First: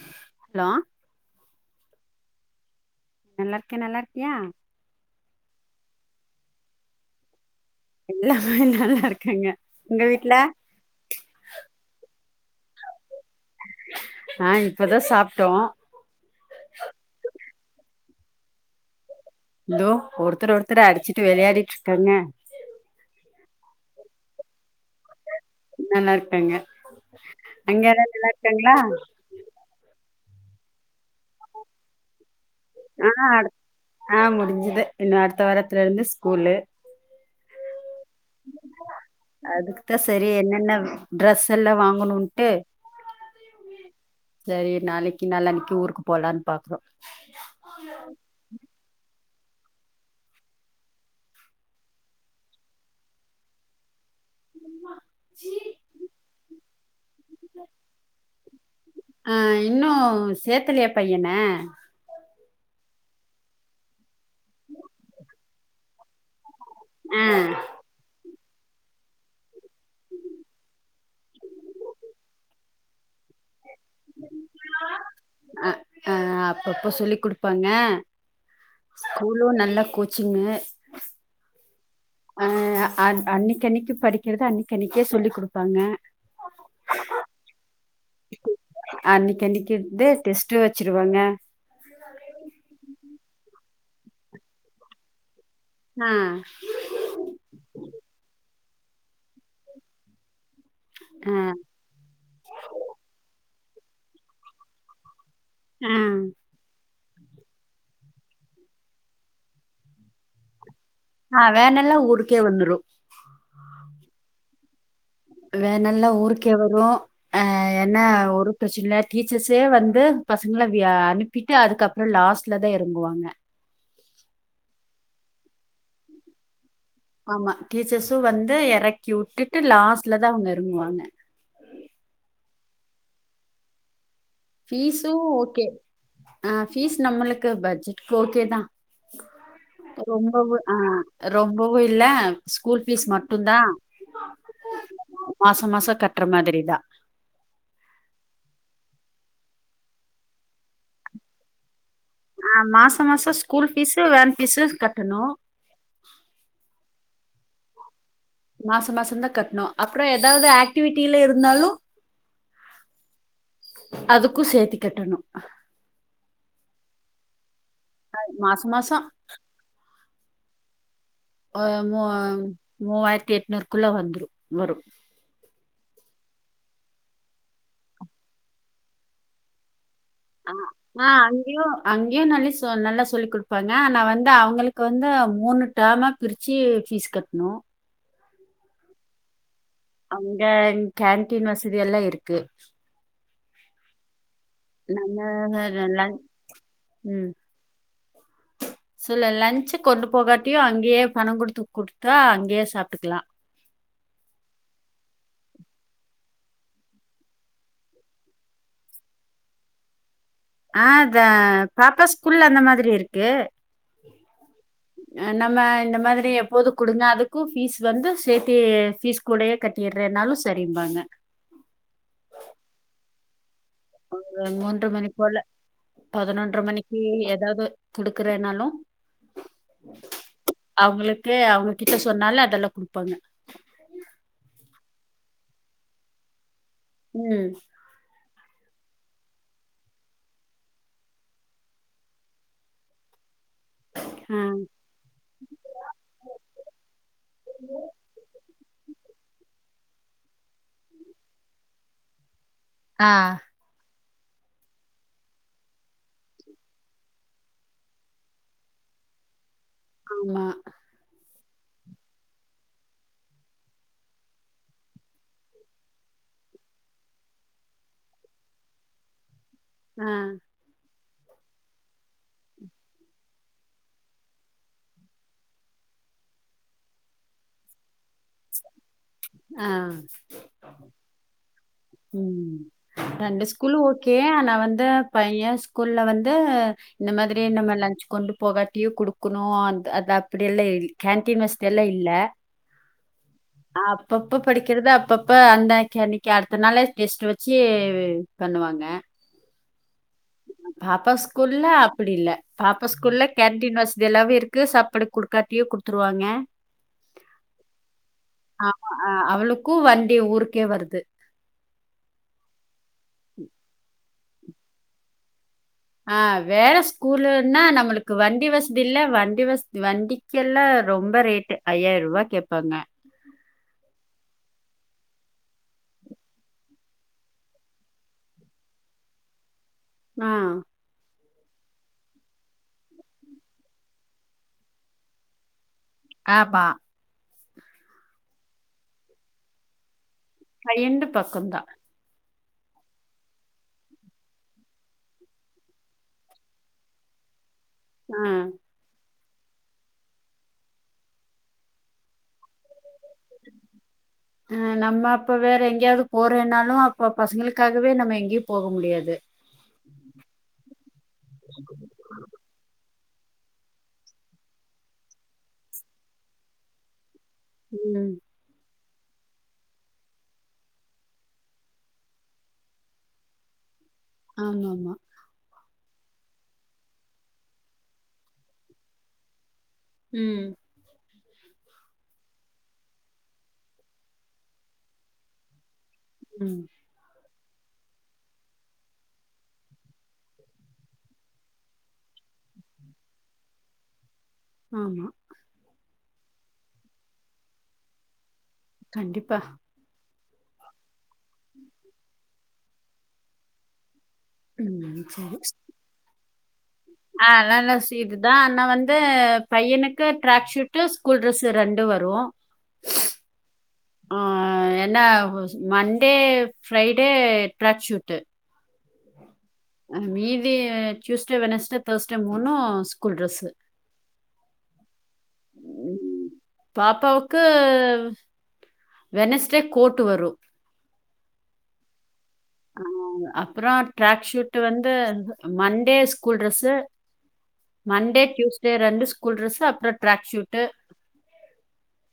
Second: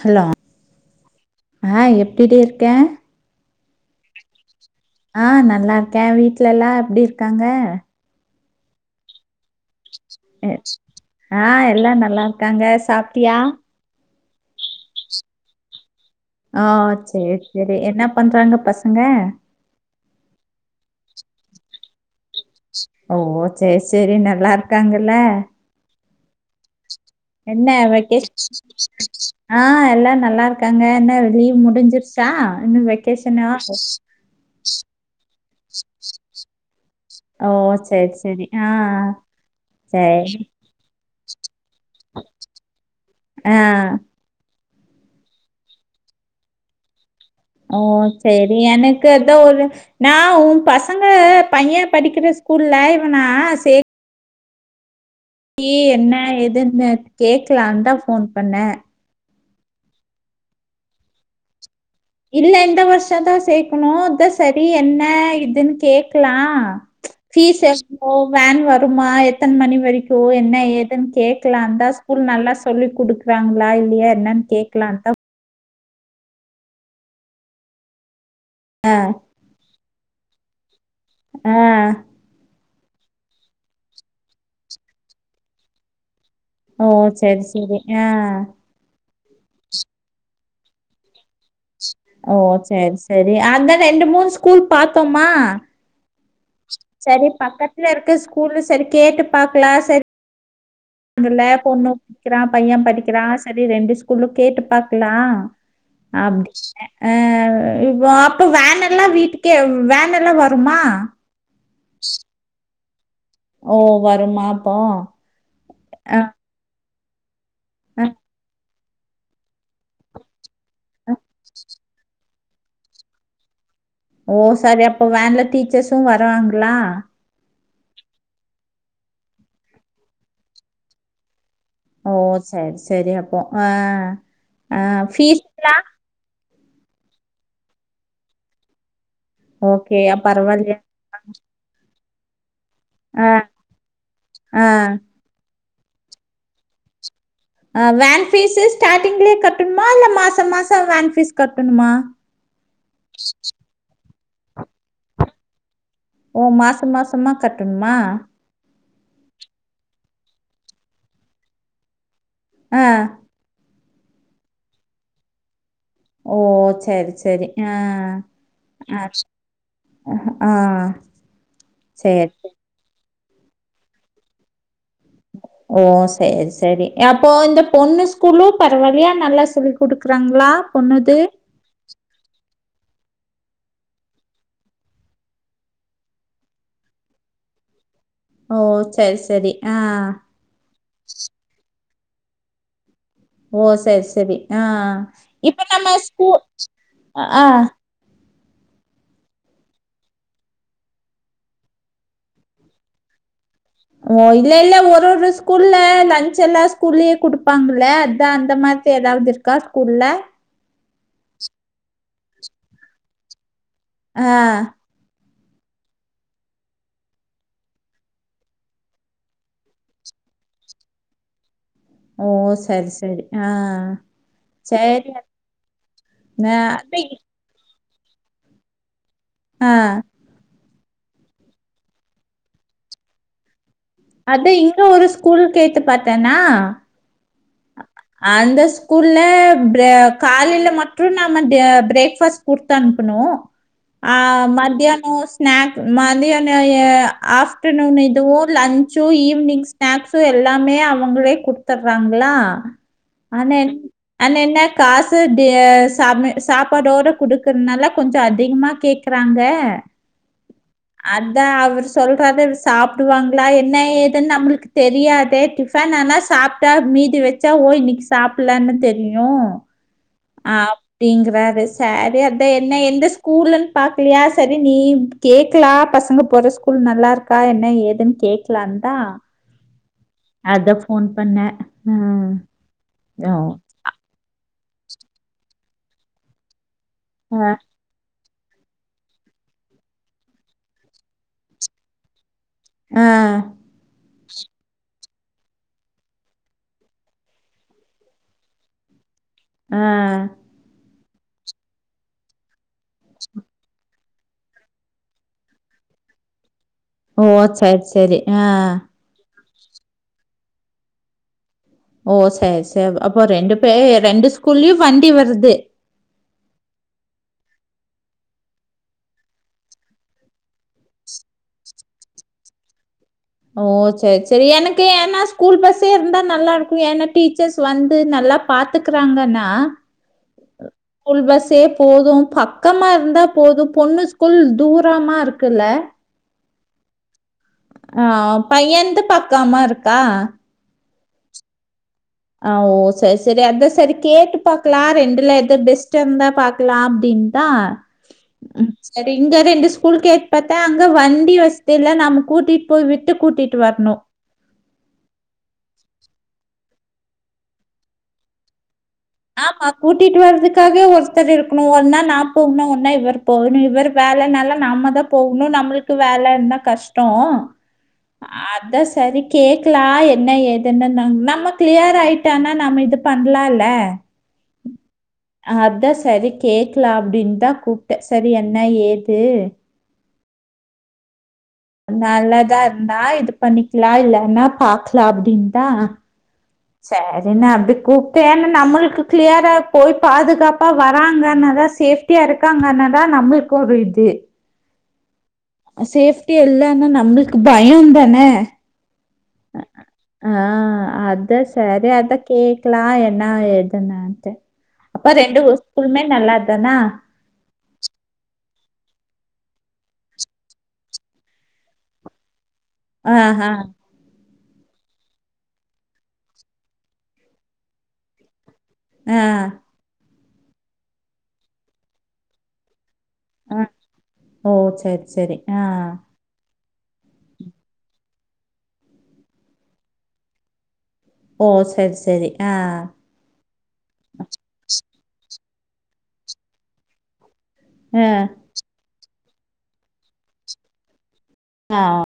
Hello ஆஹ் எப் எப்டிடி இருக்கே நல்லா இருக்கே நல்லா இருக்கியா? ஆ நல்லா இருக்கே வீட்ல எல்லா எப்டி இருக்காங்க? எல்லாமே நல்லா இருக்காங்க உங்க வீட்ல எ ஆஹ் எல்லா நல்லா இருக் க்காங்க சாப்டியா ஆஹ் இப்பதா சாப்டோ ஓ சேர் சேரி என்ன பண்றாங்க பசங்க இதோ ஒருத்தர் ஒருத்தர் அடிச்சிட்டு வெளையாடிட்டு இருக்காங்க ஓ சேர் சேரி நல்லா இருக்காங்கல்ல நல்லார்க்காங்க என்ன வெக்கேஷ் ஆஹ் எல்லாம் நல்ல நல்லாருக்காங்க என்ன லீவ் முடிஞ்சிருச்சா? இன்னு ஆஹ் வெக்கேஷனா அடு ஆஹ் முடிஞ்சுது இன்னு அடுத்த வாரத்துல இருந்து ஸ்கூல்லு ஓ ச செரி செரி ஆஹ் அதுக்குதா சரி சேரி என்னென்ன ட்ரெஸ் ஸெல்லா வாங்கனுண்ட்டு ஆ சரி நாளைக்கி நாளான்னைக்கி ஊருக்கு போலான் பாக்றோ ஓ செரி எனக்கு த ஒரு நா உம்பசங்க பையே படிக்கிற ஸ்கூல்ல இவனா சே உம்மா கீ என்ன எதுன்னு கேக்கலான்தா ஃபோன் பண்ண ஆஹ் இன்னு சேத்தலையா பையன இல்ல இந்த வருஷ தா சேக்குணு அதிஸ் செரி என்ன இத் துன்னு கேக்கலாம் ஆ ஃபீஸ் எஸ் [unintelligible] வேன் வருமா எத்தன மணி வரைக்கு என்ன ஏதுன்னு கேக்கலான்தா ஸ்கூல் நல்லா சொல்லி குடுக் குரங்களா இல்லையா என்னன்னு கேக்கலான்தா ஆஹ் அப்பப்ப சொல்லி குடுப்பாங்க ஆ ஸ்கூலும் நல்ல கோச் ங்க ஆஹ் ஆஹ் அஹ் அன் அன்னிக்கி அன்னிக்கி படிக்கிறத அன்னிக்கி அன்னிக்கே சொல்லி குடுப்பாங்க ஓ செரி செரி ஆஹ் அன்னிக்கி அன்னிக்கிருந்தே டெஸ்ட்டு வெச்சிருவாங்க ஓ செரி செரி அதா ரெண்டு மூணு ஸ்கூல் பாத்தோமா ஆ செரி பக்கத்துல இருக்கு ஸ்கூல்லு செரி கேட்டு பாக்கலா செரி ஆ ல்ல பொண்ணு படிகிறா பைய்ய படிக்கிறா ச செரி ரெண்டு ஸ்கூலு கேட்டு பாக்கலா ஆ அப்டின்னு ஆஹ் அஹ் இப்போ அப்போ வேன் எல்லா வீட்டுக்கே வ வேன் எல்லா வருமா ஆஹ் வேன் எல்லா ஊருக்கே வந்துரு ஓ வருமா அப்போ வேன் எல்லா ஆ, ஊருக்கே வரோ ஆஹ் என்ன ஆ, ஒரு [unintelligible] டீச்சர்ஸ்ஏ வந்து பச இவங்களா வியா ஆ. அனுப்பிட்டு அதுக்கப்புறோ லாஸ்ட் லதா எறங்குவாங்க ஓ சரி அப்போ வேன்ல டீச்சர்சும் வருவாங்களா ஆமா டீச்சர்ஸு வந்து எறக்கி உட்டுட்டு லாஸ்ட்லதா அவுங்க எறங்குவாங்க ஓ செர் செரி அப்போ ஆஹ் அ ஃபீஸு ஓகே பீஸ்லா ஆ ஃபீஸ் நம்மளுக்கு பட்ஜெட்கு ஓகேதா ஓகே ரொம்பவு ஆ பரவாயில்லையா ரொம்பவு இல்ல ஸ்கூல் பீஸ் ஆ மட்டுந்தா மாஸ் மாசொ கட்டுற மாதிரிதா அ ஃவேன் பீஸு ஸ்டார்டிங்லயே கட்டணுமா இல்ல மாசோ மாசோ ஃவேன் பீஸ் கட்டணுமா ஆ மாசோ மாசோ ஸ்கூல் ஃபீஸு ஃவேன் ஃபீஸு கட்டணு ஓ மாசம் மாசமா கட்டணுமா மாசம் மாசந்தா கட்டணு அப்றோ எதாவது ஆக்டிவிட்டில இருந்தாலு அ அதுக்கு சேத்தி கட்டணு ஓ செரி செரி ஆ மாச மாசோ அ ஆ அ அ மூ மூவாயிரத் எட்நூருக்குள்ள வந்துரு வரும் ஓ செரி செரி அப்போ இந்த பொண்ணு ஸ்கூலு பரவாயில்லையா நல்லா சொல்லிக் ஆ ஆ அங்கயோ அங்கயு நல்ல சொ சோ நல்லா சொல்லி குடுப்பாங்க ஆனா வந்து அவுங்களுக்கு வந்து மூணு ஃடேமா பிரிச்சு ஃபீஸ் கட்டணு ஓ செரி சரி ஆ அங்க கேன்ட்டீன் வசதி எல்லா இருக் ருக்கு ஓ செரி செரி ஆ இப்ப நம்ம ஸ்கூ அ சொல்லு லஞ்ச் கொண்டு போகாட்டியு அங்கயே பணோ குடுத்து குடுத்தா அங்கேயே சாப்புட்டுக்கலா ஓ இல்ல இல்ல ஒரு ஒரு ஸ்கூல்ல லஞ்ச் எல்லா ஸ்கூல்லயே குடுப்பாங்கள அதா அந்த மாதிரி எதாவது இருக்கா ஸ்கூல்ல ஆ அத பாப்பா ஸ்கூல்ல அந்த மாதிரி இருக்கு ஆ நம்ம இந்த மாதிரி எப்போதும் குடுங்க அதுக்கும் ஃபீஸ் வந்து சேர்த்தே ஃபீஸ் கூடயே கட்டிறேனாலு செரிபாங்க ஓ செரி செரி ஆ ஒரு மூன்ற மணி சரி போல பதினொன்ற ஆ மணிக்கி எதாவது குடுக்குறேனாலு அ அவுங்களுக்கு அவுங்க கிட்ட சொன்னாலு அதெல்லா குடுப்பாங்க அதா இங்க ஒரு ஸ்கூல் கேட்டு பாத்தேனா ம் அந்த ஸ்கூல்ல ப்ர காலையில மட்டு நாம டெ ஃப்ரேக் பாஸ்ட் குடுத்தனுப்பனு ஆ மதியானோ ஸ்னாக் மதியானோ நே எ ஆப்டர் நுன் இதுவு லஞ்ன்சு ஈவினிங் ஸ் ஸ்நாக்ஸ்ஸு எல்லாமே அவங்களே குடுத்துட்றாங்க. ல்லா ஆ ஆன என் ஆன என்ன காசு டேஸ் சா [unintelligible] சாப்பாட்டோட குடுக்கிறனால கொஞ்சோ அதிகமா கேக்கிறாங்க ஆமா அதா அவர் சொல்றாரு அது சாப்பிடுவாங்களா என்ன ஏதுன்னு நம்மளுக்கு தெரியாதே டிஃபன் ஆனா சாப்ட்டா மீதி வெச்சா ஒ இன்னைக்கு சாப்பிலான்னு தெரியு ஆ [unintelligible] ங்க வேற சாரி அதா என்ன எந்த ஸ்கூல்லுன் பாக்கலையா சரி நீந் கேக்கல பசங்க போற ஸ்கூல் நல்லா இருக்கா என்ன ஏதுன் கேக்லாந்தா ஆ அதா ஃபோன் பண்ணே ம் ஓ ரெண்டு ஸ்கூல்லு ஓகே ஆனா வந்து ந்த பைய ஸ்கூல்ல வந்து இந்த மாதிரி ஆ நம்ம லஞ்ச் கொண்டுப் போகடியு குடுக்கணு அந் அத் அப்படியெல் [unintelligible] கேண்டின் வசதி எல்லா இல்ல ஆ ஆ அப்பப்போ படிக்கிறதாப் பப்பா அந்த கேனிப் க்கிய அடுத்த நாளே டெஸ்ட்டு வச்சு பண்ணுவாங்க ஆ. பப்பா ஸ்கூல்ல அப்படி இல்ல பாப்பா ஸ்கூல்ல கேண்டின் வசதி எல்லாவே இருக்கு சாப்பிடு குடுக்காட்டியு குடுத்துருவாங்க ஓ சரி சரி ஆ கூ வண்டி ஊருக்கே வருது ஓ சரி சரி அப்போ ரெண்டு பே ரெண்டு ஸ் க்குள்யு வண்டி வருது ஆ வேற ஸ்கூலுன்னா நம்மளுக்கு வண்டி வசதி இல்ல வண்டி வசதி வண்டிக்கு எல்லா ரொம்ப ரேட்டு ஐயாயிரரூவா கேப்பாங்க ஓ சரி சரி எனக்கு என்னா ஸ்கூல் பஸ்ஸே இருந்தா நல்லாருக்கு ஏன்னா டீச்சர்ஸ் வந்து நல்லா பாத்துக்கறாங்கன்னா ஆ தே போது பக்கமா இருந்தா போது பொண்ணு ஸ்கூல் தூரமா இருக்குல்ல ஆமா ஆ பையன்து பக்கமா இருக்கா ரெண்டு பக்கோந்தா ஆ, ஓ சரி சரி அத சரி கேட்டு பாக்கலா ரெண்டுல எது பெஸ்ட்டு இருந்தா பாக்கலா அப்டின் தா ஆ ட்டிங்க ரெண்டு ஸ்கூல்க்கேட் பாத்தா அங்க வண்டி வசதி இல்ல நாம கூட்டிட் போய் விட் ஆ, நம்ம அப்ப வேற எங்கேயாவது போறேன்னாலு அப் ப்ப பசங்களுக்காகவே நம்ம எங்கேயும் போக முடியாது ஆமா கூட்டிட்டு வரதுக்காகே ஒருத்தர் இருக்கணும் ஒரு நாள் நான் போனும் ஒர்னா இவர் போகணு இவரு வேலனால நம்ம தான் போகணு நம்மளுக்கு வேல இருந்தா கஷ்டம் உம் சரி கேக்கலாம் என்ன ஏதுன்னு நம்ம கிளியர் ஆயிட்டானா நம்ம இது பண்ணலாம்ல ஆமா ஆமா அதான் சரி கேட்க்லாம் அப்டின்தான் கூப்ட்டேன் சரி என்ன ஏது உம் நல்லாதான் இருந்தா இது பண்ணிக்லாம் இல்லன்னா பாக்கலாம் அப்டின் தா ம் சரி அன அப்படி கூப்பேன்ன நம்மளுக்கு கிளியரா போய் பாதுகாப்பா வராங்கன்னதான் சேஃப்ட்டியா இருக்காங்கன்னதான் நம்மளுக்கு ஒரு இது ஆமா சேஃப்டி இல்லன்னா நம்மளுக்கு பயம் தான கண்டிப்பா ஆஹ் அத சரி அத கேட்க்லாம் என்ன ஏதுன்னு ம் அப்ப ரெண்டு ஸ்குலுமே நல்லா சர்தா ஆஹ் நல்ல சீட்டு தான் ஆனா வந்து பையனுக்கு ட்ராக் ஷூட்டு் ஸ்கூல் டிரஸ்ஸு ரெண்டும் வரும் ஆஹ் ஆஹ் என்ன மண்டே ஃப்ரைடே டராக் ஷூட்டு ஆஹ் மீதி டியூஸ்டே வெனஸ்டே தர்ஸ்டே மூணும் ஸ்கூல் ட்ரெஸ் ஆஹ் ஓ சரி சரி ஆஹ் பாப்பாவுக்கு வெனஸ்டே கோட்டு வரும் ஓ சரி சரி ஆ ஹ அப்புறம் ட்ராக் ஷூட் வந்து மண்டே ஸ்கூல் டிரெஸ்ஸு ஆ மண்டே டயூஸ்டே ரெண்டு ஸ்கூல் டிரெஸ்ஸு அப்புறம் ட்ராக் ஷூட்டு ஆஹ்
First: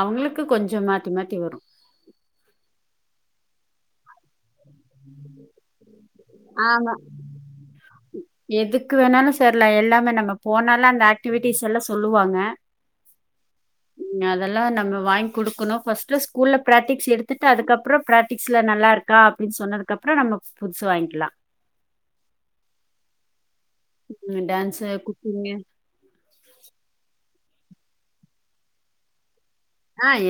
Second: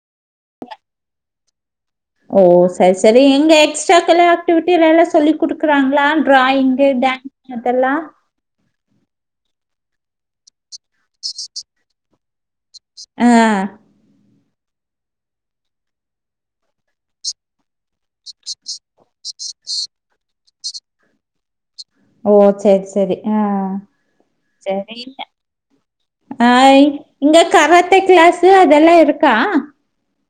அவங்களுக்கு கொஞ்சம் மாத்தி மாத்தி வரும் ஓ சரி சரி எங்க எக்ஸ்ட்டா எல்லா ஆக்டிவிட்டி நல்லா சொல்லிடுக்குறாங்களா டிராயிங்கு ஆமாம் டான்ஸு அதெல்லாம் தெர்ல எல்லாமே நம்ம போனாத் அந்த ஆக்டிவிட்டிஸ் எல்லாம் சொல் சொல்லுவாங்க ஆஹ் உம் அதெல்லாம் நம்ம வாங்கி குடுக்கணும் பர்ஸ்ட் ஸ்கூல்ல பிராக்டிக்ஸ் எடுத்துட்டு அதுக்கப் அப்புறோ பிரராக்டிகஸில நல்லா [unintelligible] அப்டினு சொன்னதுகப்பறம் நாம உனக்கு புதுசு வாங்கிக்கலா ஓ சேரி சேரி ஆஹ் டான்ஸு, செரியில்ல குக்கிங்கு. ஹாய் இங்க கராத்தே கிளாஸ்சு அதெல்லா இருக்கா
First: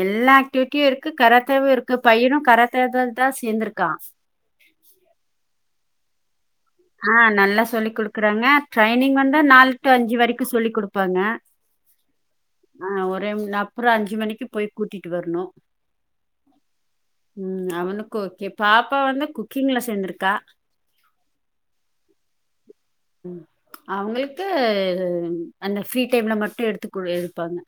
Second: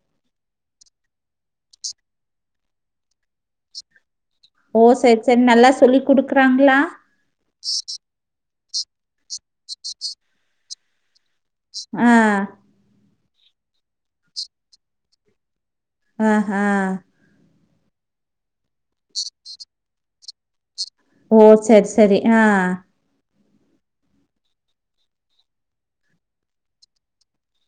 எல்லா ஆக்டிவிட்டியு இருக்கு கராத்தேவு இருக்கு பையனும் கராத்தே தே தா சேர்ந்திருக்கா ஓ சேரி சேரி நல்லா சொல்லிக் குடுக் ஆஹ் நல்லா சொல்லி் குடுக்குறாங்க ட்ரைனிங் வந்து நாலு டூ அஞ்சு வரைக்கு சொல்லி் குடுப்பாங்க ஆஹ் நா அப்புறோ அஞ்சு மணிக்கு போய் கூட்டிட்டு வரணு ஆஹ் ஹ் ம் அவனுக்கு ஓகே பாப்பா வந்து குக்கிங்ல சேர்ந்திருக்கா ஓ சேரி சேரி ஆஹ் ம் அவங்களுக்கு அந்த ஃப்ரீ டைம்ல மட்டு எடுத்துக்குடு எடுப்பாங்க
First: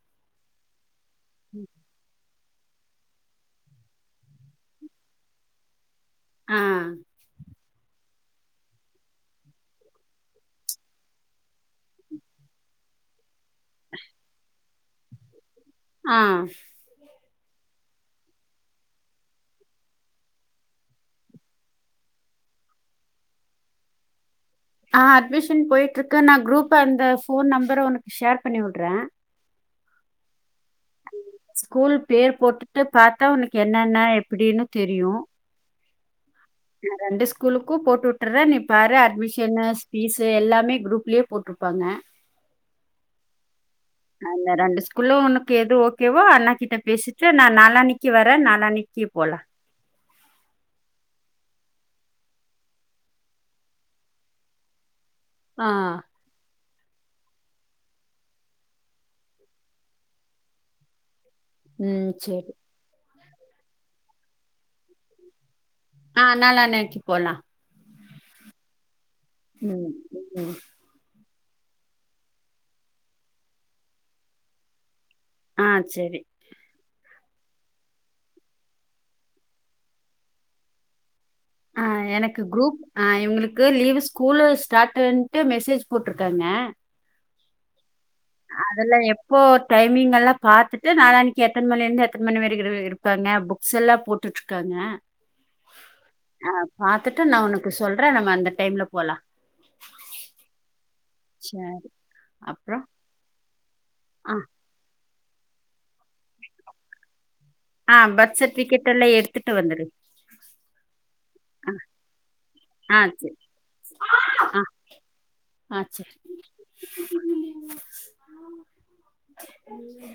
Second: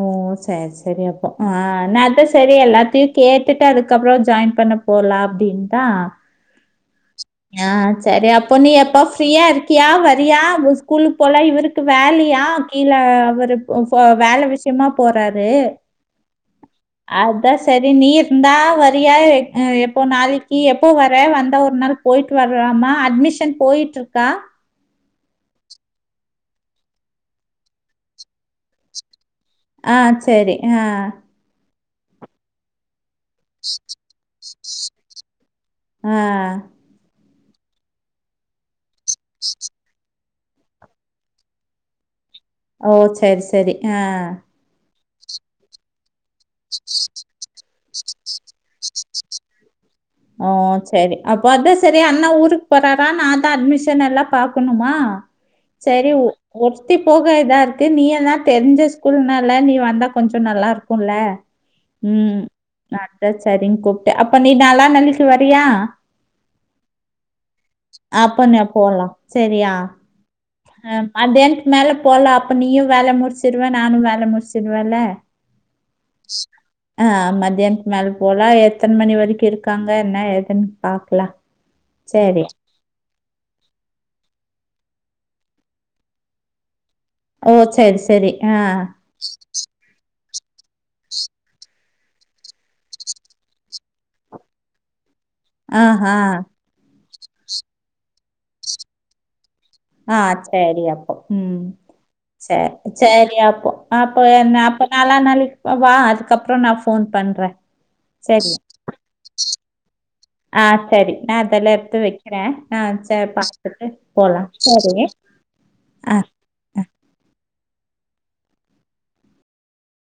ஓ சேரி சேரி அப் ஆஹ் நா [unintelligible] சேரி எல்லாத்தையு கேட்டுட்டு அதுக்கப்புறோ ஜாயின் பண்ண போலா அப்படின் தா ஆ. ஆஹ் சேரி அப்போ நீ எப்ப ஃப்ரீயா இருக்கியா வரியா ஸ்கூலுக்கு போல இவருக்கு வேலையா கீழே அவரு [unintelligible] வேல விஷ் க்கியமா போறாரு ஆஹ் அதா சேரி நீ இருந்தா வரியா அ எப்போ நாளைக்கி எப்போ வர வந்த ஒரு நாள் போயிட்டு வறலாமா அட்மிஷன் போயிட்டு இருக்கா ஆஹ அட்மிஷன் போயிட்டு இருக்கு நா குரூப்ப அந்த ஃபோன் நம்பர உனக்கு ஷேர் பண்ணி விடுறேன் ஆஹ் சேரி ஆஹ் ஸ்கூல் பேர் போட்டுட்டு பாத்தா உனக்கு என்னன்ன எப்டின்னு தெரியு ஆஹ் நான் ரெண்டு ஸ் உங்களுக்கு போட்டு வுட்றேன் நி வர அட்மிஷன்ன ஸ் பீஸ் எல்லாமே குரூப்லயே போட்ருப்பாங்க ஓ செரி செரி ஆஹ் அதுள்ள ஏது ஓ ஏவ்ஓ அண்ணா கிட்ட பேசிட்டு நா நாளானைக்கி கி வர நாளானைக்கி போலா ஆ சேரி அப்போ அது செரி அண்ண ஊருக்கு போறாரா நா தா அட்மிஷன் எல்லா பாக்கணுமா ஆ சரி உ ஒத்தி போக இதா இருக்கு நீ எல்லா தெரிஞ்ச ஸ்கூல்னால நீ வந்தா கொஞ்சோ நல்லா இருக்கும்ல ம் சேரி அதா சரின் கூப்ட்டே அப்ப நீனால நாளிக்கி வரியா ஆ நாளானைக்கி போலா அப்பனா போலா செரியா ம் ம் ஆ மதியானத்துக்கு மேல போலா அப்ப நீயும் வேல முடிச்சிடுவ நானும் வேல முடிச்சிடுவேல ஆ செரி ஆ மதியானத்க்கு மேல போலா எத்தன மணி வரைக்கும் இருக்காங்க என்ன ஏதுன்னு பாக்கலா ஆ எனக்கு குரூப் ஆ இவங்களுக்கு லீவு ஸ்கூலு ஸ்டாட் டுன்ட்டு மெசேஜ் போட்ருக்காங்க ஓ செஸ் அதெல்லா எப்போ டைமிங் எல்லா பாத்துட்டு நாளானிக்கி எத்தன மணிலேந்து எத்தன மணி வரைக்கு இரு இருப்பாங்க புக்ஸ் எல்லா போட்டுட்ருக்காங்க ஆஹ கத்துட்டு நா உனக்கு சொல்றே நம்ம அந்த டைம்ல போலா ஆ சேரி அப் ம் சரி சேரி அப்றோ சேரி அப்போ அப்ப ஆ என்ன அப்பறோ நாளாநாளைக்கி போவா அதுக்கப்றோ நா ஃபோன் பண்றேன் ஆ பர்த் சரி. சட்விகேட் எல்லா எடுத்துட் [inaudible] வந்துரு ஆ செரி நா செல்லு ஆ எடுத்து வைக்கிறேன் ஆ செரி பத்துட்டு போலா ஆ சரி ஆ ஆ [inaudible]